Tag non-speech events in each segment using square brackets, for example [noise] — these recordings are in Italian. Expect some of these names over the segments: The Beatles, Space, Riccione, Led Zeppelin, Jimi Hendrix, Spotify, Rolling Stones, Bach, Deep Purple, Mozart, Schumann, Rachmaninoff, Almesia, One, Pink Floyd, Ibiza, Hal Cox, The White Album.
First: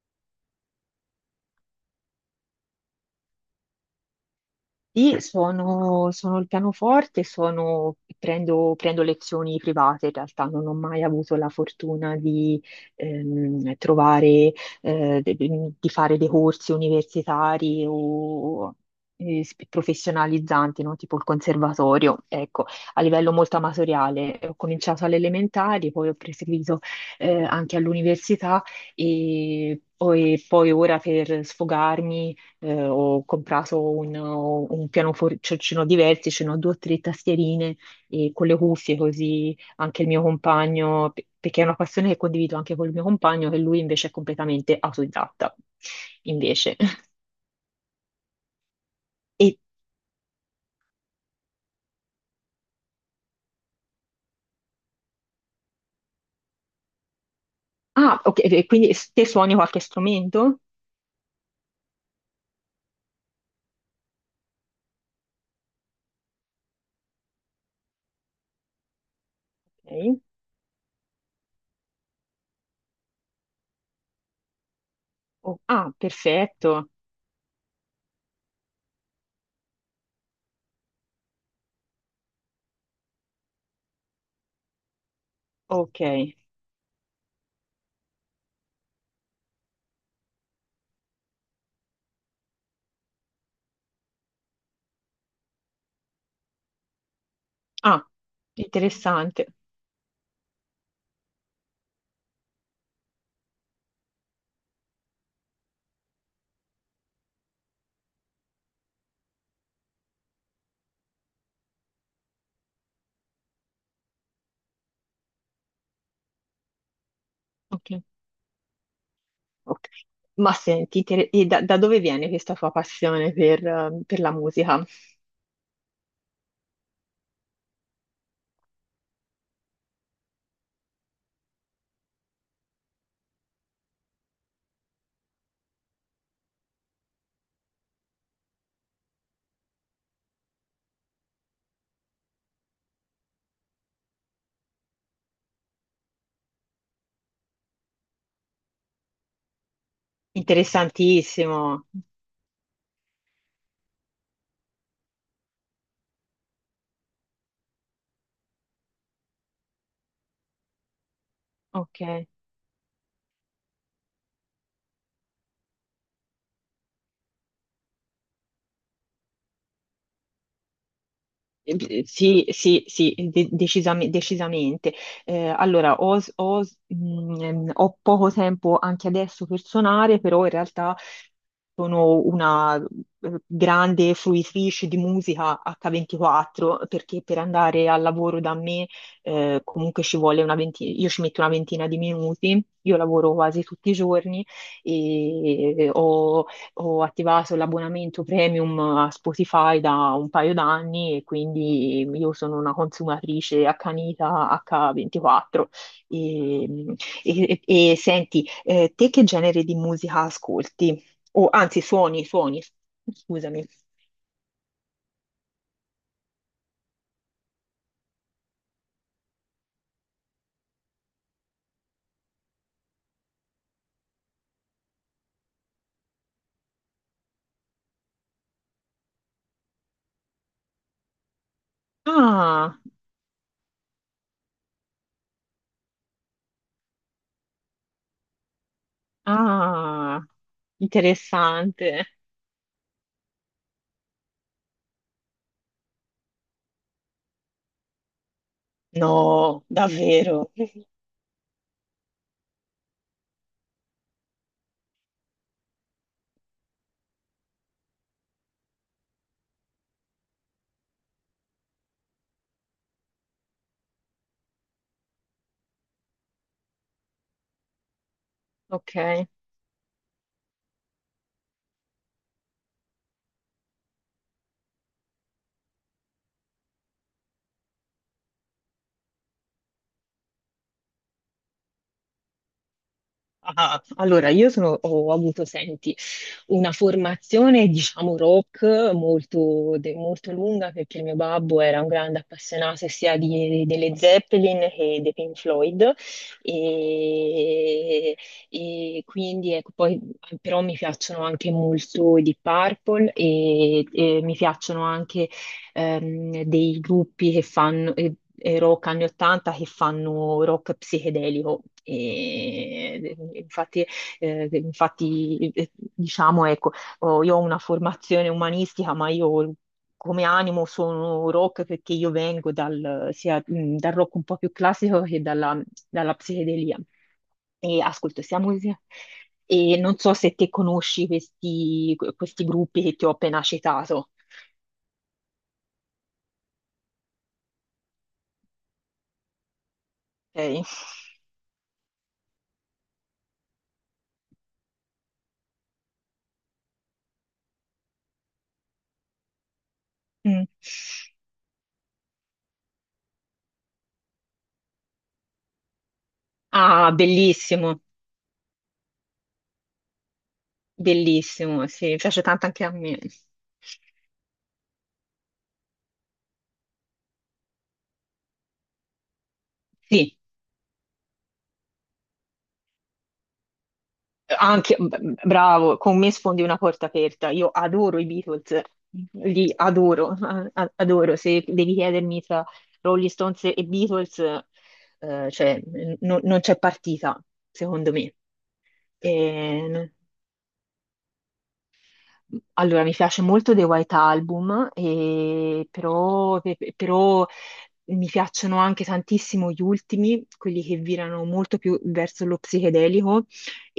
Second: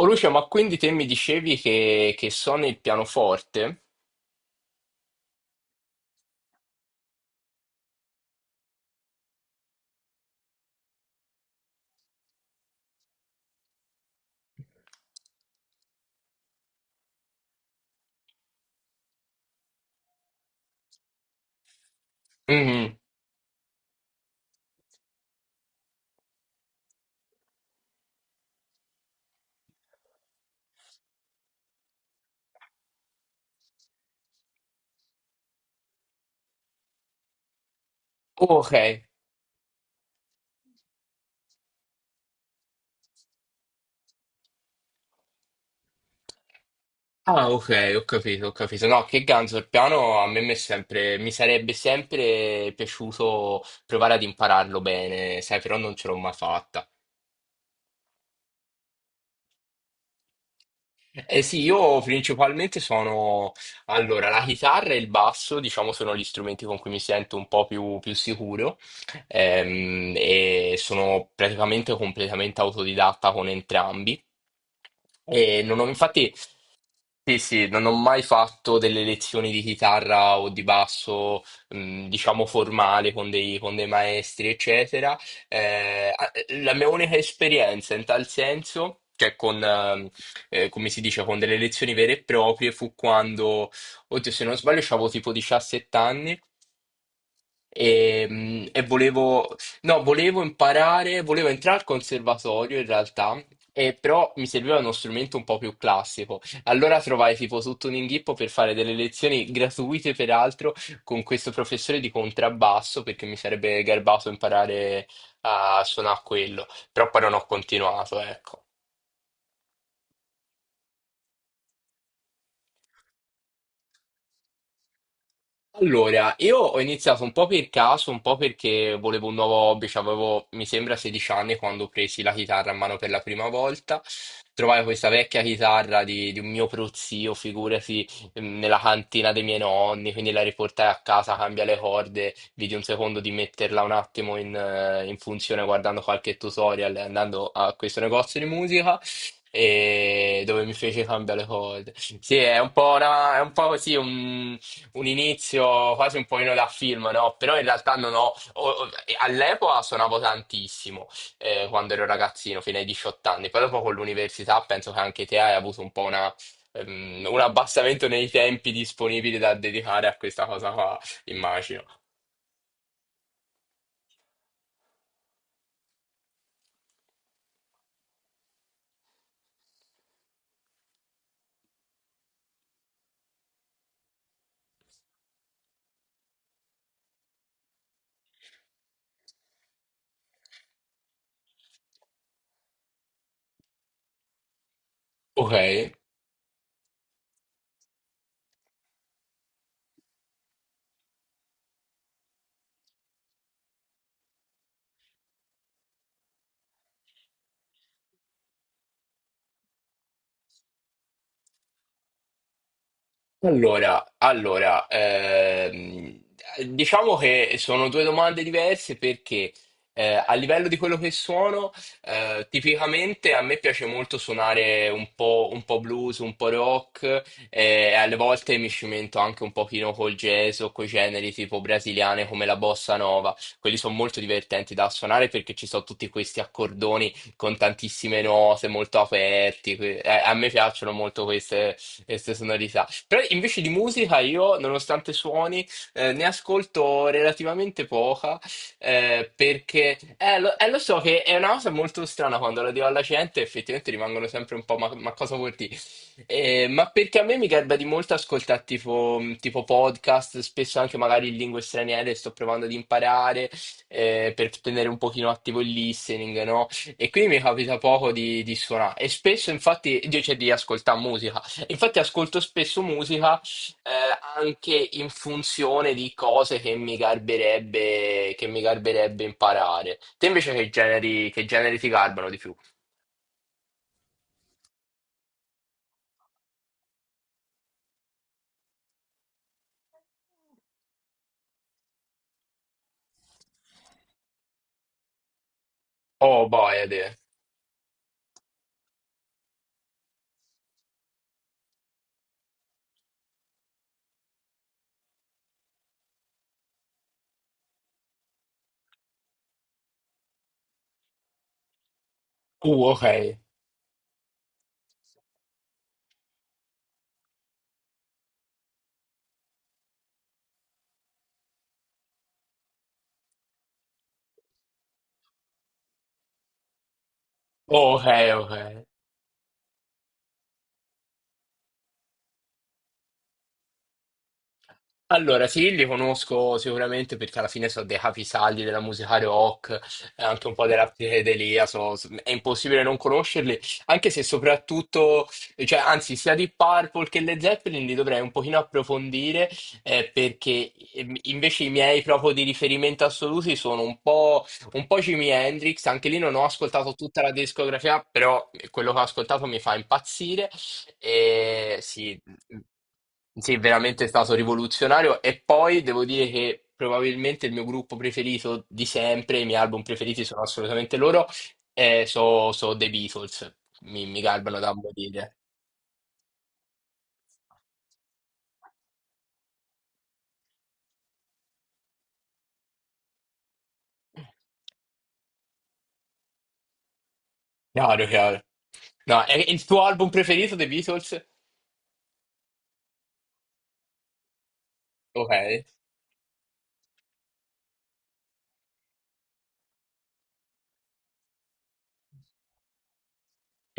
Oh Lucio, ma quindi te mi dicevi che suoni il pianoforte? Sì, sono il pianoforte, prendo lezioni private, in realtà non ho mai avuto la fortuna di trovare, di fare dei corsi universitari o professionalizzanti, no? Tipo il conservatorio. Ecco, Mhm. a livello molto amatoriale ho cominciato alle elementari, poi ho proseguito anche all'università e poi ora per sfogarmi ho comprato un pianoforcino di vertice, no? Due o tre tastierine e con le Ok. cuffie così anche il mio compagno, perché è una passione che condivido anche col mio compagno, che lui invece è completamente autodidatta, invece. [laughs] Ah, ok, ho capito, ho capito. No, che ganzo, E, il piano a me mi è sempre, mi sarebbe sempre piaciuto provare ad impararlo bene, sai, però non ce l'ho mai fatta. ah, ok, e quindi te suoni qualche strumento? Eh sì, io principalmente sono... Allora, la chitarra e il basso, diciamo, sono gli strumenti con cui mi sento un po' più, più sicuro, Ok. e sono praticamente completamente autodidatta con entrambi. Oh, E non ho, ah, infatti, perfetto, sì, sì, non ho mai fatto delle lezioni di chitarra o di basso, diciamo, formale con dei maestri, eccetera. ok. Eh, a- la mia unica esperienza in tal senso, cioè con, come si dice, con delle lezioni vere e proprie, fu quando, oddio, se non sbaglio, avevo tipo 17 anni Ah, e, e interessante. volevo, no, volevo imparare, volevo entrare al conservatorio in realtà. E però mi serviva uno strumento un po' più classico. Allora trovai tipo tutto un inghippo per fare delle lezioni gratuite, peraltro, con questo professore di contrabbasso, perché mi sarebbe garbato imparare a suonare quello. Però poi non ho Ok. continuato, ecco. Ok. Ma senti, e da dove viene questa tua passione per la musica? Allora, io ho iniziato un po' per caso, un po' perché volevo un nuovo hobby, cioè avevo, mi sembra, 16 anni quando presi la chitarra a mano per la prima volta. Trovai questa vecchia chitarra di un mio prozio, figurati, nella cantina dei miei nonni, quindi la riportai a casa, cambia le corde, vidi un secondo di metterla un attimo in, in funzione guardando qualche tutorial e andando a questo negozio di musica. E dove mi fece cambiare le Interessantissimo. corde. Sì, è un po', è un po' così, un inizio quasi un pochino da film, no? Però in realtà non ho... all'epoca suonavo tantissimo, quando Ok. ero ragazzino, fino ai 18 anni. Poi dopo con l'università penso che anche te hai avuto un po' una, un abbassamento nei tempi disponibili da dedicare a questa cosa qua, immagino. Sì, sì, sì, decisamente. Allora, ho poco tempo anche adesso per suonare, però in realtà sono una grande fruitrice di musica H24 perché per andare al lavoro da me comunque ci vuole una ventina, io ci metto una ventina di minuti, io lavoro quasi tutti i giorni Ok. e ho attivato l'abbonamento premium a Spotify da un paio d'anni e quindi io sono una consumatrice accanita H24. E, e senti, te che genere di musica ascolti? O anzi, suoni, suoni, scusami. Allora, diciamo che sono due domande diverse perché a livello di quello che suono, tipicamente a me piace molto suonare un po' blues, un po' rock, e alle volte mi cimento anche un pochino col jazz o coi generi tipo brasiliane come la Ah, bossa nova. Quelli sono molto divertenti da suonare perché ci sono tutti questi accordoni con tantissime note molto aperti. Ah, A me piacciono molto queste interessante. queste sonorità. Però invece di musica io, nonostante suoni, ne ascolto relativamente poca, No, perché davvero. Lo so che è una cosa molto strana quando la dico alla gente, effettivamente rimangono sempre un po' ma cosa vuol dire? Ma perché a me mi garba di molto ascoltare tipo, tipo podcast, spesso anche magari in lingue straniere, sto provando ad imparare, per tenere un pochino attivo il listening, no? E quindi mi capita poco di suonare. E Ok. spesso infatti, io cioè, di ascoltare musica. Infatti ascolto spesso musica, eh, anche in funzione di cose che mi garberebbe imparare. Te invece che generi ti garbano di più? Ah, allora, io ho avuto, senti, una formazione, diciamo, rock molto, molto lunga perché il mio babbo era un grande appassionato sia delle Zeppelin che dei Pink Floyd Oh boy, Ade. e, e quindi ecco, poi però mi piacciono anche molto i Deep Purple e mi piacciono anche dei gruppi che fanno rock anni 80 che fanno rock psichedelico. E, Ok. eh, infatti eh, infatti, eh, diciamo, ecco, io ho una formazione umanistica, ma io come animo sono rock perché io vengo dal rock un po' più classico che dalla psichedelia. E Oh, ok, ascolto sia ok. musica. E non so se te conosci questi gruppi che ti ho appena citato. Allora, sì, li conosco sicuramente perché alla fine sono dei capisaldi della musica rock, anche un po' Ok. della psichedelia, è impossibile non conoscerli, anche se soprattutto, cioè, anzi, sia di Purple che le Zeppelin li dovrei un pochino approfondire, Mm. perché invece i miei proprio di riferimento assoluti sono un po' Jimi Hendrix, anche lì non ho Ah, ascoltato tutta la bellissimo, discografia, però quello che ho ascoltato mi fa impazzire. bellissimo, E sì, mi sì, piace tanto anche a me. sì, veramente è stato rivoluzionario. E poi devo dire che probabilmente il mio gruppo preferito di sempre, i miei album Sì. preferiti sono assolutamente loro, e so, so The Beatles. Mi garbano da Anche, morire. bravo, con me sfondi una porta aperta. Io adoro i Beatles, li adoro, adoro. Se devi chiedermi tra Rolling Stones e Beatles, cioè, non c'è partita, secondo Chiaro, me. chiaro. No, è il tuo album preferito, The Beatles? Allora, mi piace molto The White Album, Ok. e però mi piacciono anche tantissimo gli ultimi, quelli che virano molto più verso lo psichedelico,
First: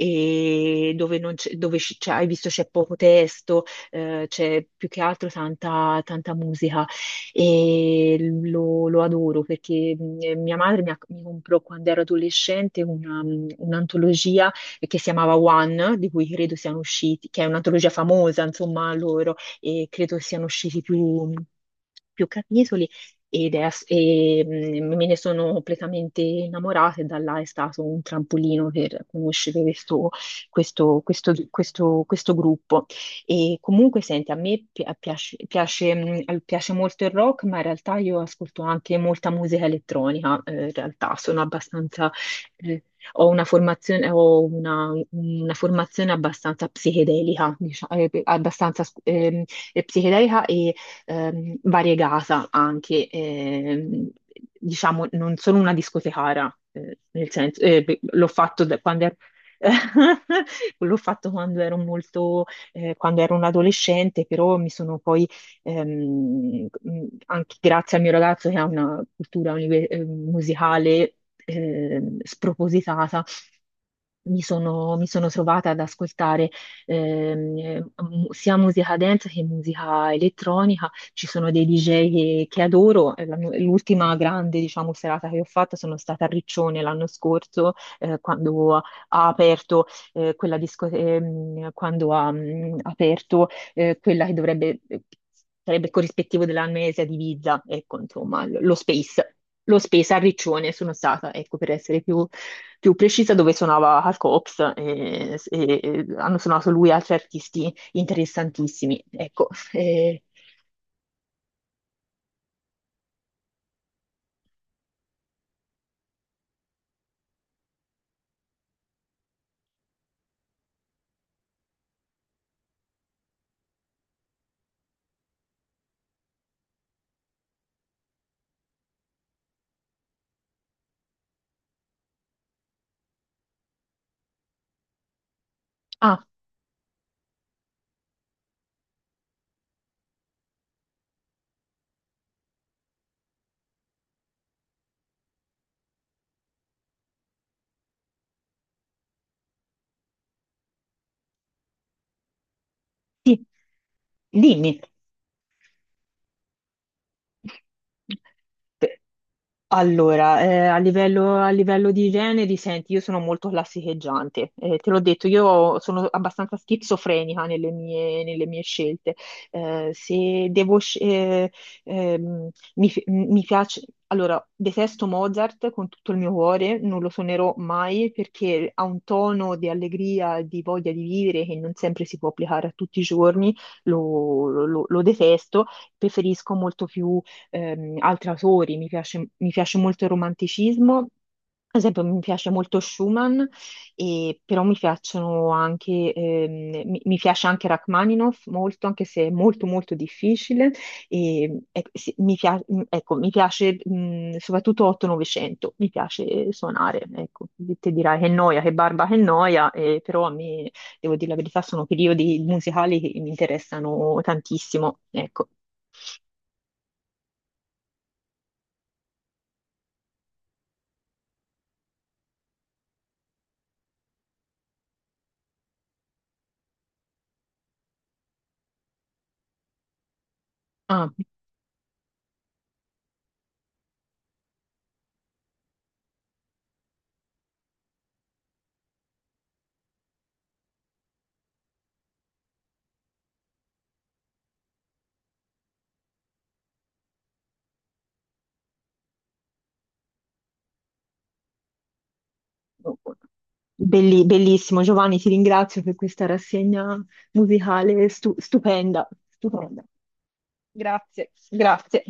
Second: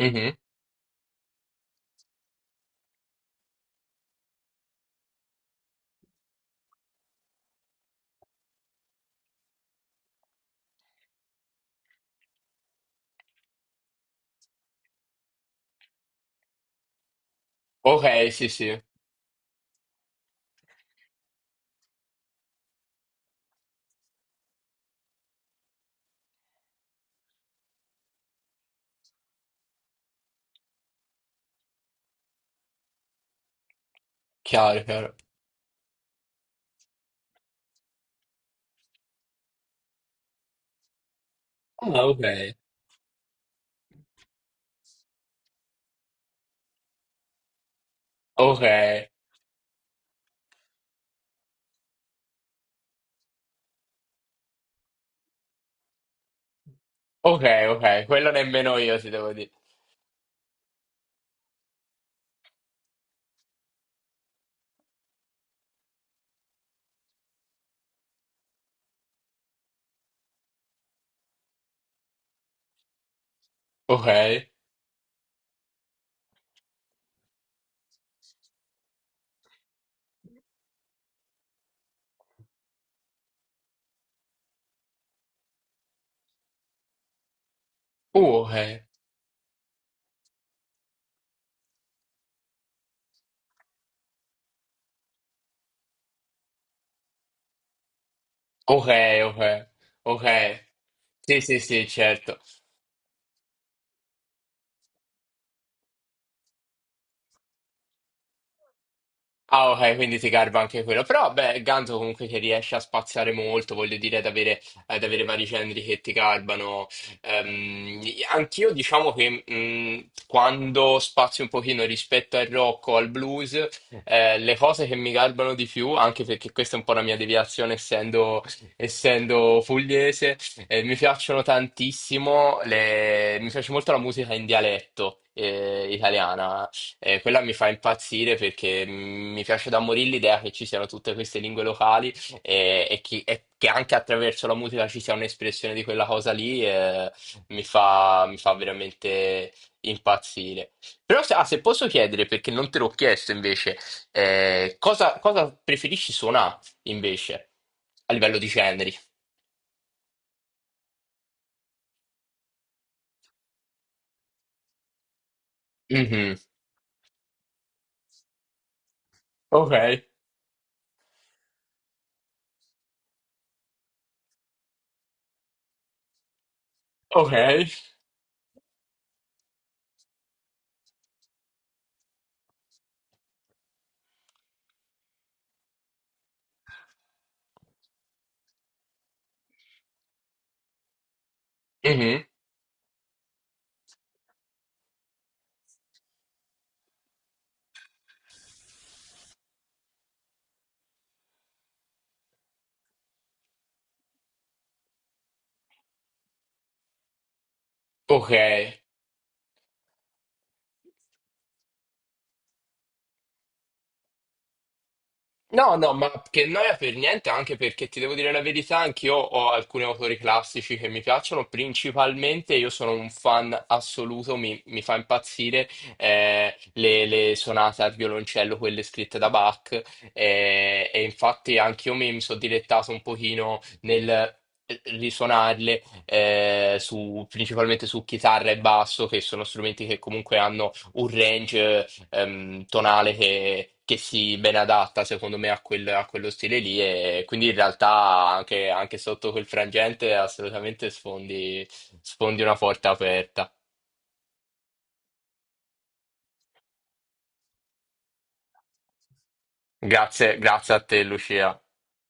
Mhm. dove, non c'è- dove c- c'è- hai visto c'è poco testo, c'è più che altro tanta musica e lo adoro perché mia madre mi comprò quando ero adolescente un'antologia che si chiamava One, di cui credo siano usciti, che è un'antologia Ok, famosa, sì, sì. insomma, loro, e credo siano usciti più capitoli. Ed è ass- e, mm, me ne sono completamente innamorata e da là è stato un trampolino per conoscere questo gruppo. E comunque, senti, a me Chiaro, chiaro. Piace molto il rock, ma in realtà io ascolto anche molta musica elettronica, in realtà sono Ah, abbastanza ok. eh, ho una formazione abbastanza psichedelica, diciamo, Ok, psichedelica e variegata anche. Diciamo, non sono una discotecara, nel ok, senso, beh, ok. l'ho Quello fatto nemmeno da io quando ti ero. devo dire. [laughs] L'ho fatto quando ero un adolescente, però mi sono poi anche grazie al mio ragazzo che ha una cultura musicale spropositata, Ok. mi sono trovata ad ascoltare ehm, eh, sia musica dance che musica elettronica. Ci sono dei DJ che adoro. L'ultima grande, diciamo, serata che ho fatto sono stata a Riccione l'anno scorso, quando Ok. ha aperto quella discoteca, quando ha aperto quella che sarebbe corrispettivo della Almesia di Ibiza, ecco, insomma, lo Ok, Space, ok, lo Space a ok. Riccione sono stata, Sì, ecco, sì, per sì, essere più, certo. più precisa, dove suonava Hal Cox e hanno suonato lui e altri artisti interessantissimi, ecco. Ah, ok, quindi Eh, ti garba anche quello. Però, beh, Ganzo comunque che riesce a spaziare molto, voglio dire, ad avere vari generi che ti garbano. Ehm, Anch'io diciamo che quando spazio un pochino rispetto al rock o al blues, le cose che mi garbano di più, anche perché questa è un po' la mia deviazione essendo, essendo pugliese, mi piacciono tantissimo, mi piace molto la musica in dialetto, ah, italiana, e quella mi fa impazzire perché mi piace da morire l'idea che ci siano tutte queste lingue locali e, e che anche attraverso la musica ci sia un'espressione di quella cosa lì, mi fa veramente impazzire. Però se, ah, se posso chiedere, perché non te l'ho chiesto sì, invece, dimmi. cosa, cosa preferisci suonare invece a livello di generi? Allora, a livello di generi, senti, io sono molto classicheggiante. Te l'ho detto, io sono Mhm. abbastanza schizofrenica nelle mie scelte. Ok, Se devo, sc- ehm, mi, fi- mi piace, allora, detesto Mozart con tutto il mio cuore, non lo ok. suonerò mai perché ha un tono di allegria, e di voglia di vivere che non sempre si può applicare a tutti i giorni, lo detesto, preferisco molto più altri autori, mi piace molto il romanticismo, ad esempio mi Mhm. piace molto Schumann, però mi piacciono anche, mi piace anche Rachmaninoff molto, anche se è molto molto difficile. E, ecco, sì, mi, pia- ecco, mi piace soprattutto 8-900, mi piace suonare, ecco, te dirai che Ok. noia, che barba, che noia, però a me, devo dire la verità, sono periodi musicali che mi interessano tantissimo, ecco. No, no, ma che noia per niente, anche perché ti devo dire la verità, anch'io ho alcuni autori classici che mi piacciono, principalmente io sono un fan assoluto, mi fa impazzire, le sonate al violoncello, quelle scritte da Bach, e Ah. infatti anch'io mi, mi sono dilettato un pochino nel, risuonarle, principalmente su chitarra e basso, che sono strumenti che comunque hanno un range tonale che si ben adatta secondo me a, a quello stile lì e quindi in realtà anche, anche sotto quel frangente assolutamente sfondi, sfondi una porta aperta. Bellissimo, Giovanni, ti ringrazio per questa rassegna musicale stupenda, stupenda. Grazie, grazie a te Grazie, Lucia. grazie.